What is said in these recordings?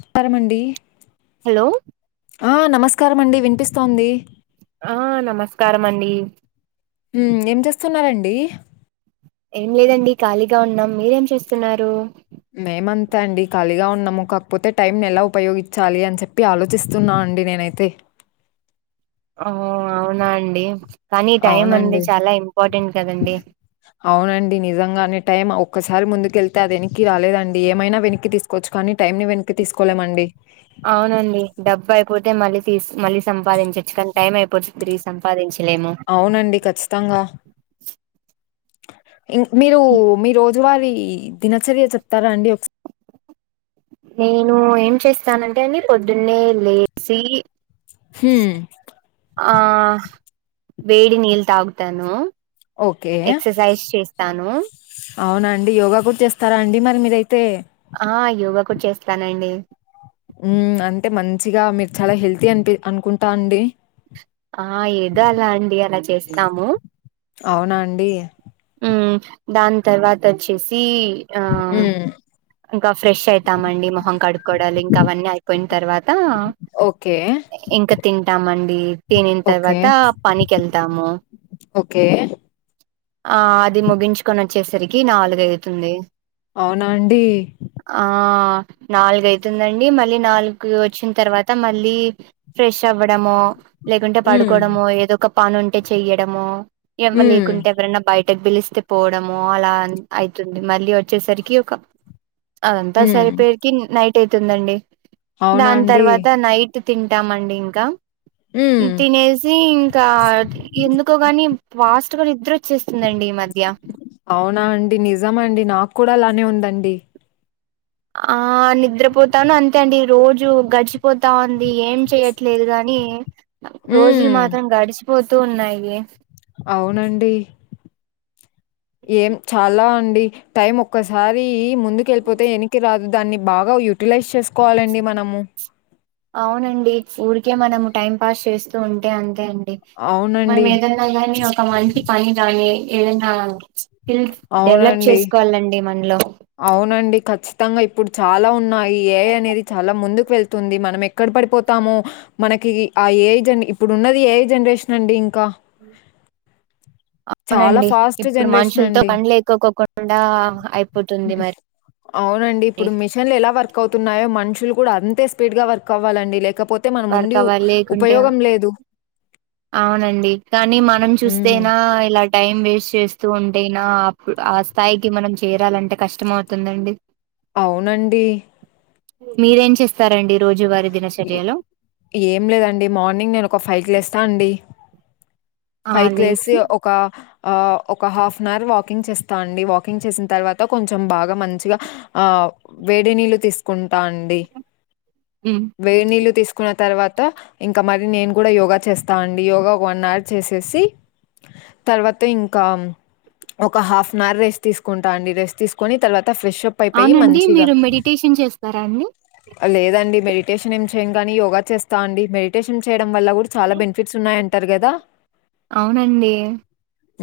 నమ్కరంమండి hello ఆనమస్కారం అండి వినిపిస్తోంది ఆ నమస్కార అండి వుఏం చేస్తున్నారండి ఏం లేదండి ఖాళీగ ఉన్నాం మీరేం చేస్తున్నారు మేమ అంతె అండి ఖాళీగ ఉన్నాము కాకపోతే టైమ్ ఎల ఉపయోగించాలి అని చెప్పి ఆలోచిస్తు చిసునం అండి నేనైతే ఆ అవునా అండి కానీ ఈ టైం అనేది అవునండి. చాల ఇంపార్టెంట్ కదండి అవునండి నిజంగనే టైం ఒక్కసారి ముందుకెళ్తే అది వెక్నికి రాలేదండి ఏమైన వెనక్కి తీసుకు కోవచ్చు కానీ టైమ్ ని వెనక్కి తీసుకోలేమండి అవునండి డబ్బు అయిపోతే మళ్ళీ తీసి మళ్ళీ సంపాదించచ్చు కానీ టైం అయిపోతే తిరిగి సంపాదించలేము అవునండి ఖచ్చితంగ ఇం మీరు మీ రోజువారి దినచర్య చెప్తార అండి ఒకసారి నేను ఏం చేస్తానంటే అండి పొద్దున్నే లేచి హ్మ్. ఆ వెడి నిల్ తాగుతాను ఎక్ససైజ్ చేస్తాను అవునండి యోగ కూడ చేస్తారండి మరి మీరయితే ఆ యోగ కూడ చేస్తానండి ఉ అంటే మంచిగ మీరు చాల హెల్తీ అనిపి అనుకుంటా అండి ఆ ఏదో అల అండి అల చేచినము అవునాండి ఉ దాని తర్వాత వచ్చేసి ఉ ఇంక ఫ్రెష్ అయితాం మండి మొహం కడుకొవడాాలు ఇంక అవన్నీ అయిపోయిన తర్వాత ఓకే ఇంక తింటామండి తినిన ఓకే. తర్వాత పనికి వెళ్తాము ఓకే ఆ అది ముగించుకొని వచ్చేసరికి నాలుగైతుంది అవునాండి ఆ నాలుగైతుందండి మళ్ళీ నాలుగు వచ్చిన తర్వాత మళ్ళీ ఫ్రెష్ అవ్వడమొ లేకుంటే హ్మ్. పడుకోవడము ఏదో ఒక పని ఉంటే చెయ్యడము హ్మ్. వెవరులేకుంటే ఎవరన్న బయటకు పిలిస్తే పోవడమొ అల అయితుంది మళ్ళీ వచ్చేసరికి ఒక అదంత్త హ్మ్. సరిపోయెకి నైట్ అయితుందండి అవునా దాని అండి? తర్వాత నై తింటామండి ఇంకా హ్మ్. తినేసి ఇంకా ఎందుకో గాని ఫాస్ట్గా నిద్ద్రొచ్చేస్తుందండి ఈ మధ్య అవునా అండి నిజమ అండి నాకు కూడా అలానే ఉందండి. ఆ నిద్రపోతాను అంతే అండి రోజు గడిచిపోతా ఉంది ఏం చెయట్లేదు గాని రోజులు హ్మ్. మాత్రం గడిచిపోతూ ఉన్నాయి. అవునండి ఏం చాలా అండి టైం ఒక్కసారి ముందుకి వెళ్ళిపోతే యెనాక్కి రాదు. దాన్ని బాగా యూటిలైజ్ చేసుకోవాలిండి మనము. అవునండి ఊరికే మనం టైం పాస్ చేస్తూ ఉంటే అంతే అండి మనం అవునండి. ఏద కానీ ఒక మంచి పని గాని ఏదైన్నా స్కీల్స్ డెవలప్ అవునండి. చేసుకోవాలండి మనలో అవునండి ఖచ్చితంగా ఇప్పుడు చాలా ఉన్నాయి ఏఐ అనేది చాలా ముందుకు వెళ్తు తొంది మనం ఎక్కడ పడిపోతామో మనకి ఆ ఏఐ ఇప్పుడు ఉన్నది ఏ జనరేషన్ అండి ఇంకా ఉ చాలా అవునండి ఫాస్ట్ ఇప్పుడు జనరేషన్ మనుషులతో అండి. పన్ లేకోకోకుండా అయిపోతుంది మరి న్లు ఎలా వర్క్ అవుతున్నాయో మనుషులు కూడా అంతే స్పీడ్ గా వర్క్ అవ్వాలండి లేకపోతే మనం వర్క్ ఉండి అవాల లేకుంటే ఉపయోగం లేదు. అవునండి కానీ మనం హ్మ్. చూస్తేనా ఇలా టైం వేస్ట్ చేస్తూ ఉంటేయినా ఆ స్థాయికి మనం చేరాలంటే కష్టం అవుతుందండి. అవునండి మీరేం చేస్తారండి రోజువారి ఇ దినచర్యలో? ఏం లేదండి మార్నింగ్ నేను ఒక ఫైకి లెస్తా అండి. ఆ ఫైకి లెసి లేసి ఒక ఆ ఒక హాఫ్ అన్ అవర్ వాకింగ్ చేస్తా అండి వాకింగ్ చేసిన తర్వాత కొంచెం బాగా మంచిగా ఆ వేడి నీళ్ళు తీసుకుంటా అండి. మ్ వేడి నీళ్లు తీసుకున్న తర్వాత ఇంకా మరి నేను కూడా యోగా చేస్తా అండి. యోగా వన్ అవర్ చేసేసి తర్వాత ఇంకా ఒక హాఫ్ అన్ అవర్ రెస్ట్ తీసుకుంటాండి రెస్ట్ తీసుకుని తర్వాత ఫ్రెష్ అప్ అయిపోయి అవునండి మంచిగా మీరు మెడిటేషన్ చేస్తారా అండి? లేదండి మెడిటేషన్ ఏం చేయను కాని యోగా చేస్తా అండి. మె డిటేషన్ చేయడం వల్ల కూడా చాలా బెనిఫిట్స్ ఉన్నాయంటారు కదా. అవునండి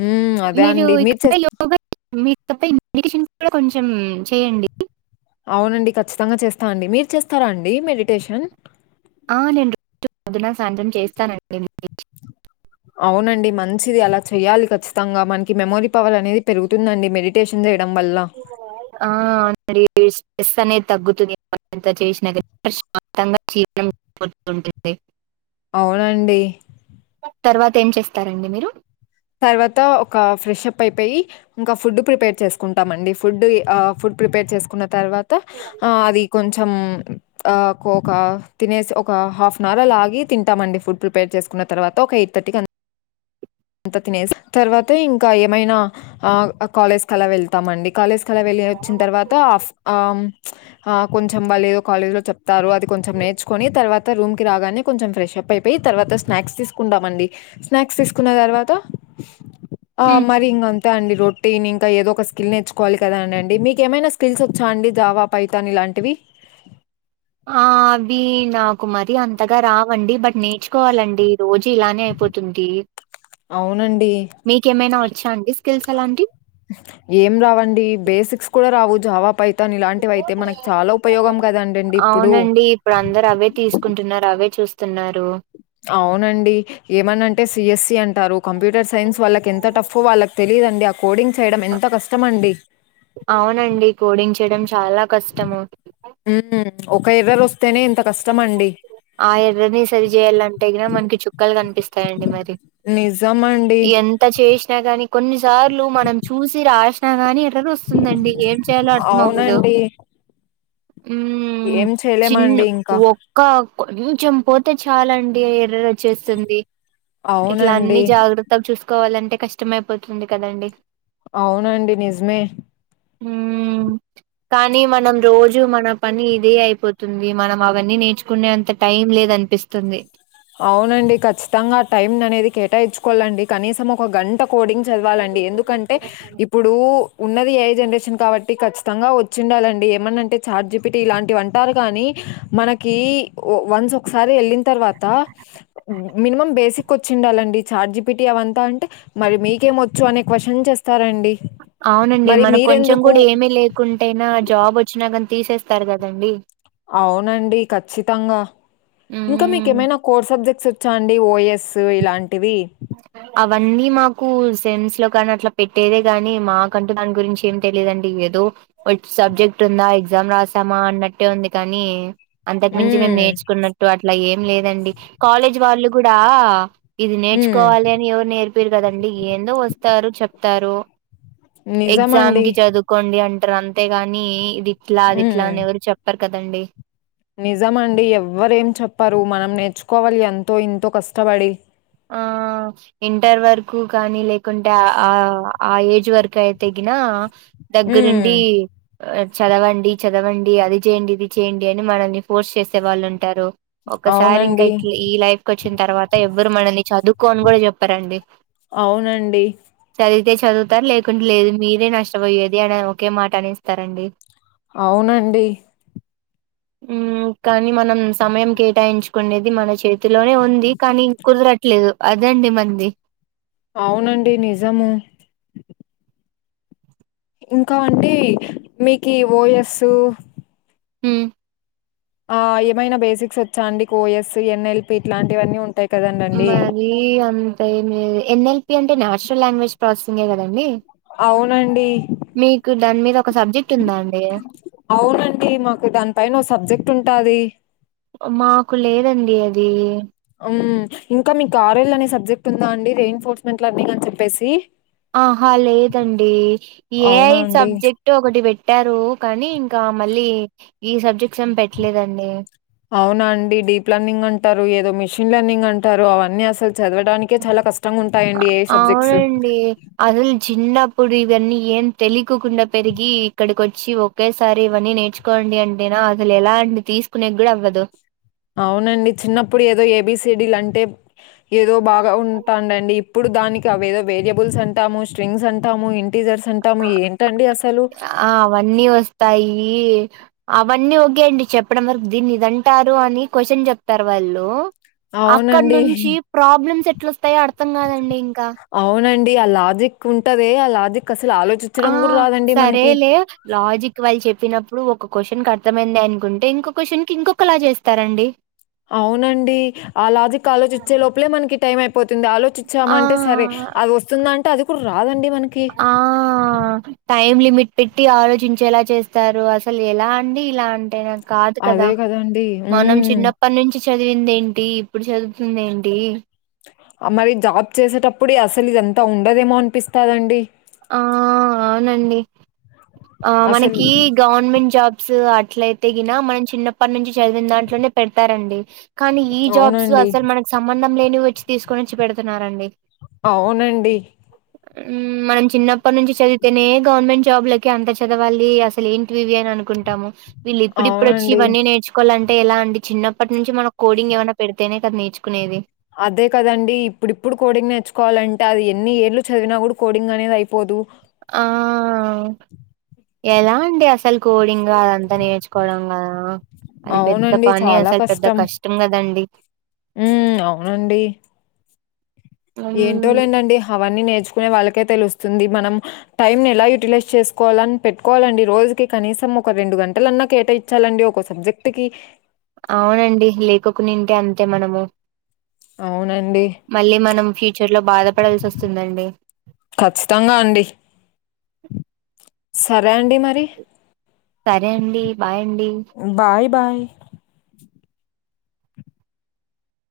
ఉమ్ అదే మీరు అండి ఇక్కడ చేస్త యోగ మీ తప్ప మేడిటేషన్ కూడా కొంచెం చేయండి అవునండి ఖచ్చితంగా చేస్తా అండి మీరు చేస్తారా అండి మెడిటేషన్? ఆ నేను రోజు పొద్దున్న, సాయంత్రం చేస్తానండి. అవునండి మంచిది అలా చెయాలి ఖచ్చితంగా మనకి మెమోరీ పవర్ అనేది పెరుగుతుందండి మెడి టేషన్ చేయడం వల్ల ఆ అరి స్ట్రెస్ అనేది తగ్గుతుందింత చేసినా ప్రశాంతంగా జీం [unintelligible] అవునండి తర్వాత ఏం చేస్తారండి మీరు? తర్వాత ఒక ఫ్రెష్ అప్ అయిపోయి ఇంకా ఫుడ్ ప్రిపేర్ చేసుకుంటామండి ఫుడ్ ఆ ఫుడ్ ప్రిపేర్ చేసుకున్న తర్వాత ఆ అది. కొంచెం ఆ ఒక తినేసి ఒక హాఫ్ అన్ అవర్ అలాగి తింటామండి ఫుడ్ ప్రిపేర్ చేసుకున్న తర్వాత ఒక ఎయిట్ థర్టీకి అ అంత తినేసి తర్వాత ఇంకా ఏమైనా, ఆ కాలేజ్ కలా వెళ్తామండి కాలేజ్ కలా వెళ్ళి వచ్చిన తర్వాత ఆఫ ఆమ్, ఆ కొంచెం వాళ్ళు ఏదో కాలేజ్ లో చెప్తారు అది కొంచెం నేర్చుకొని తర్వాత, రూమ్ కి రాగానే కొంచెం ఫ్రెష్ అప్ అయిపోయి తర్వాత స్నాక్స్ తీసుకుంటామండి స్నాక్స్ తీసుకు, కున్న తర్వాత ఆ హ్మ్. మరి ఇంగాన్, అా అండి రొటీని ఇంకా ఏదో ఒక స్కిల్ నేర్చుకోవాలి కదా అండ అండి మీకు ఏమైనా స్కిల్స్ వచ్చా అండి జవా పైతాన్ ఇలాంటివి. ఆ అవి నాకుమరి అంతగా రావండి బట్ నేను, నేచ్చుకోవాలండి రోజు ఇలానే అయిపోతుంది. అవునండి. మీకేమైనా వచ్చా అండి స్కిల్స్ ఎలాంటి. ఏం రావండి బేసిక్స్ కూడా రావు జావా పైథా. త్తన్ ఇలాంటివి అయితే మనకు చాలా ఉపయోగం కదండడిండి ఇప్పుడు, అవునండి ఇప్పుడు అందరు అవే తీసుకుంటున్నారు అవే చూస్తున్నారు. అవునండి ఏమన అంటే సిఎస్సి అంటారు కంప్యూటర్ సైన్స్ వాళ్ళకి ఎంత టఫ్ వాళ్ళకి తె, లేదండి ఆ కోడింగ్ చేయడం ఆ ఎంత కష్టమ అండి. అవునండి కోడింగ్ చేయడం చాలా కష్టము. ఉ ఒక ఎర్రర్ వస్తేనే ఇంత ఇహ. ఆ ఎర్రని సరి చేయాలంటే కిన మనకి చుక్కాలు కనిపిస్తాయంండి మరి, నిజమండి. ఇంత చేసినా గాని కొన్నిసార్లు మనం చూసి రాసినా గాని ఎర్రర్ వస్తుంది. వస్తుందండి ఏం చేయాలో అర్థం అవ్వదు. అవునండి. ఉమ్ ఏం చిన్న చేయలేమండి ఇంకా. ఒక్క కొంచెం పోతే చాల అండిఎర్ర, వచ్చేస్తుంది ఇట్లా అన్ని అవునండి. జాగ్రత్తగా చూసుకోవాలంటే కష్టమయిపోతుంది కదండి. అవునండి నిజమే, కానీ మనం రోజు మన పని ఇదే అయిపోతుంది మనం, అవన్నీ నేర్చుకునే అంత టైం లేద అనిపిస్తుంది. అవునండి ఖచ్చితంగా టైమ్ అనేది కేటాయించుకోవాలండి కనీసం ఒక గంట, కోడింగ్స్ చదవాలండి ఎందుకంటే ఇప్పుడు, ఇప్పుడు ఉన్నది ఏ ఐ జనరేషన్ కాబట్టి కచ్చితంగా వచ్చిండాలండి ఏమన్నా అంటే ఛార్జ. ఇటి ఇలాంటివి అంటారు గాని మనకి వన్స్ ఒకసారి వెళ్ళిన తర్వాత, మినిమం బేసిక్ వచ్చిండాలండి చార్జిపిటి అవంతా అంటే, మరి మీకే వచ్చు అనే కొచ్చిన్స్ చేస్తారంండి. అవునండి మనకు కొంచెం కూడా ఏమిీ లేకుంట అనా జాబ్ వచ్చినా కాని తీసేస్తారు కదండి. అవునండి ఖచ్చితంగా, ఇంకా మీక ఉమ్ ఏమైనా కోర్స్ సబ్జెక్ట్స్ వచ్చా అండి ఓఎఎస్ ఇలాంటివి. అవన్నీ మాకు సెమ్స్లో లో కానీ అట్లా పెట్టేదే కాగాని మాకంటూ దాని గురించి ఏం తెలియదండి ఏదో, వట్ సబ్జెక్ట్ ఉందా ఎగ్జామ్ రాసామా అన్నట్టే ఉంది కానీ, అంతకుమించి మేము హ్మ్. నేర్చుకున్నట్టు అట్లా ఏం లేదండి కాలేజీ వాళ్ళు కూడా, ఇది హ్మ్. నేర్చుకోవాలి అని ఎవరు నేర్పిరు కదండి ఏందో వస్తారు చెప్తారు. ఎగ్జమ్ నిజమండి. కి చదువు. కోండి అంటారు అంతేగాని ఇదిట్లా అది ఇట్లా అని ఎవరు చెప్పారు కదండి. నిజమ అండి ఎవ్వర ఏం చెప్పరు మనం నేర్చుకోవాలి ఎంతో ఇంతో కష్టపడి. ఆ ఇంటర్ వరకు కానీ లేకుంటే ఆ ఆ ఏజ్ వరకు అయితేగినా హ్మ్. దగ్గరుండి చదవండి చదవండి అది చేయండి ఇది చేయండి అని మనల్ని ఫోర్స్ చేసే వాళ్ళుంటారు ఒకసారి ఇంకా అవునండి. ఇట్ ఈ లైఫ్కి వచ్చిన తర్వాత ఎవ్వరు మనల్ని చదువుకో అని కూడా చెప్పరండి అవునండి చదివితే చదువుతారు లేకుంటే లేదు మీరే నష్టపోయేది అని ఒకే మాట అనేస్తారండి అవునండి ఉమ్మ్ కానీ మనం సమయం కేటాయించుకునేది మన చేతిలోనే ఉంది కానీ కుదరట్లేదు అదండి మంది అవునండి నిజము ఇంకా అండి మీకు ఓయస్ ఉమ్ ఆ ఏమైనా బేసిక్స్ వచ్చా అండి ఓయస్ ఎన్ఎల్పి ఇట్లాంటివన్నీ ఉంటాయి కదండండి రి అంత ఏం లేదు ఎన్ఎల్పి అంటే నేషనల్ లాంగ్వేజ్ ప్రాసెసింగే కదండి అవునండి. మీకు దాని మీద ఒక సబ్జెక్ట్ ఉందా అండి అవునండి మాకు దానిపైన ఓ సబ్జెక్ట్ ఉంటాది మాకు లేదండి అది ఉమ్మ్ ఇంకా మీకు ఆర్ఎల్ అనే సబ్జెక్ట్ ఉందా అండి రేయ్ ఎన్ఫోర్స్మెంట్ లర్నింగ్ అని చెప్పేసి ఆహా లేదండి అవునా ఏఐ అండి? సబ్జెక్ట్ ఒకటి పెట్టారు కానీ ఇంకా మళ్ళీ ఈ సబ్జెక్ట్స్ ఏమి పెట్టలేదండి అవునా అండి డీప్ లర్నింగ్ అంటారు ఏదో మిషిన్ లర్నింగ్ అంటారు అవన్నీ అసలు చదవడానికే చాలా కష్టం గా ఉంటాయండి ఏఐ సబ్జెక్ట్స్ అవునండి అసలు చిన్నప్పుడు ఇవన్నీ ఏం తెలియకోకుండా పెరిగి ఇక్కడికి వచ్చి ఒకేసారి ఇవన్నీ నేర్చుకోండి అంటేనా అసలు ఎలా అండి తీసుకునేకి కూడా అవ్వదు అవునండి చిన్నప్పుడు ఏదో ఏబిసిడీలు అంటే ఏదో బాగా ఉంటాండండి ఇప్పుడు దానికి అవేదో వేరియబుల్స్ అంటాము స్ట్రింగ్స్ అంటాము ఇంటిజర్స్ అం టము ఆ ఏంటండి అసలు ఆ అవన్నీ వస్తాయి అవన్నీ ఒకే అండి చెప్పడం వరకు దీన్ని ఇదంటారు అని క్వశ్చన్ చెప్తారు వాళ్ళు అక్కడ అవునండి. నుంచి ప్రాబ్లమ్స్ ఎట్లొస్తాయో అర్థం కాదండి ఇంకా అవునండి ఆ లాజిక్ ఉంటదే ఆ లాజిక్ అసలు ఆలోచ ఆ సరేలే లాజిక్ వాళ్ళు చెప్పినప్పుడు ఒక క్వశ్చన్కి అర్థమైంది అనుకుంటే ఇంకో క్వశ్చన్కి ఇంకొకలా చేస్తారండి అవునండి ఆ లాజిక్ ఆలోచిచే లోపలే మనకి టైం అయిపో పోతుంది ఆలోచించామంటే సరే ఆ అది వస్తుంది అంటే అది కూడా రాదండి మనకి ఆ టైమ్ లిమిట్ పెట్టి ఆలోచించేలా చేస్తారు అసలు ఎలా అండి ఇలా అంటే కాదు కదా అదే కదండీ! మనం హ్మ్. చిన్న ప్పటి నుంచి చదివింది ఏంటి ఇప్పుడు చదువుతుంది ఏంటి మరి జాబ్ చేసేటప్పుడే అసలు ఇదంతా ఉండదేమో అనిపిస్తదండి ఆ అవునండి ఆ అసలు మనకి గవర్నమెంట్ జాబ్స్ అట్ల అయితే గిన మనం చిన్నప్పటి నుంచి చదివిన దాంట్లోనే పెడతారండి కానీ ఈ జాబ్స్ అవునండి. అసలు మనకు సంబంధం లేనివి వచ్చి తీసుకొని వచ్చి పెడుతన్నారండి అవునండి ఉమ్మ్ మనం చిన్నప్పటి నుంచి చదివితేనే గవర్నమెంట్ జాబ్లకి అంత చదవాలి అసలు ఏంటివి ఇవి అనుకుంటాము వీళ్ళు ఇప్పుడిప్పుడు వచ్చి అవునండి. ఇవన్నీ నేర్చుకోవాలంటే ఎలా అండి చిన్నప్పటి నుంచి మనకు కోడింగ్ ఏమన పెడితేనే సార్ నేర్చుకునేది అదే కదండి ఇప్పుడిప్పుడు కోడింగ్ నేర్చుకోవాలంటే అది ఎన్ని ఏడ్లు చదివినా కూడా కోడింగ్ అనేది అయిపోదు ఆ ఎలా అండి అసలు కోడింగ్ ఇగఅదంతా నేర్చుకోవడం కదా అది పెద్ద అవునండి. పని చాలా అసలు పెద్ద కష్టం కదండి ఉ అవునండి ఏంటో హ్మ్. లేండండి హవీ నేర్చుకునే వాళ్ళకే తెలుస్తుంది మనం టైమ్ ఎలా యుూలైజ్ చేసుకోవాలని పెట్టుకోవాలండి రోజుకి కనీసం ఒక రెండు గంటలన్నా కేటాయి ఇచ్చాలండి ఒక సబ్జెక్ట్ కి అవునండి లేకకు నింటే అంతే మనము అవునండి. మళ్ళీ మనం ఫ్యూచర్ లో బాధపడాల్సి వస్తుందండి ఖచ్చితంగా అండి సరే అండి మరి సరే అండి బాయండి బాయ్ బాయ్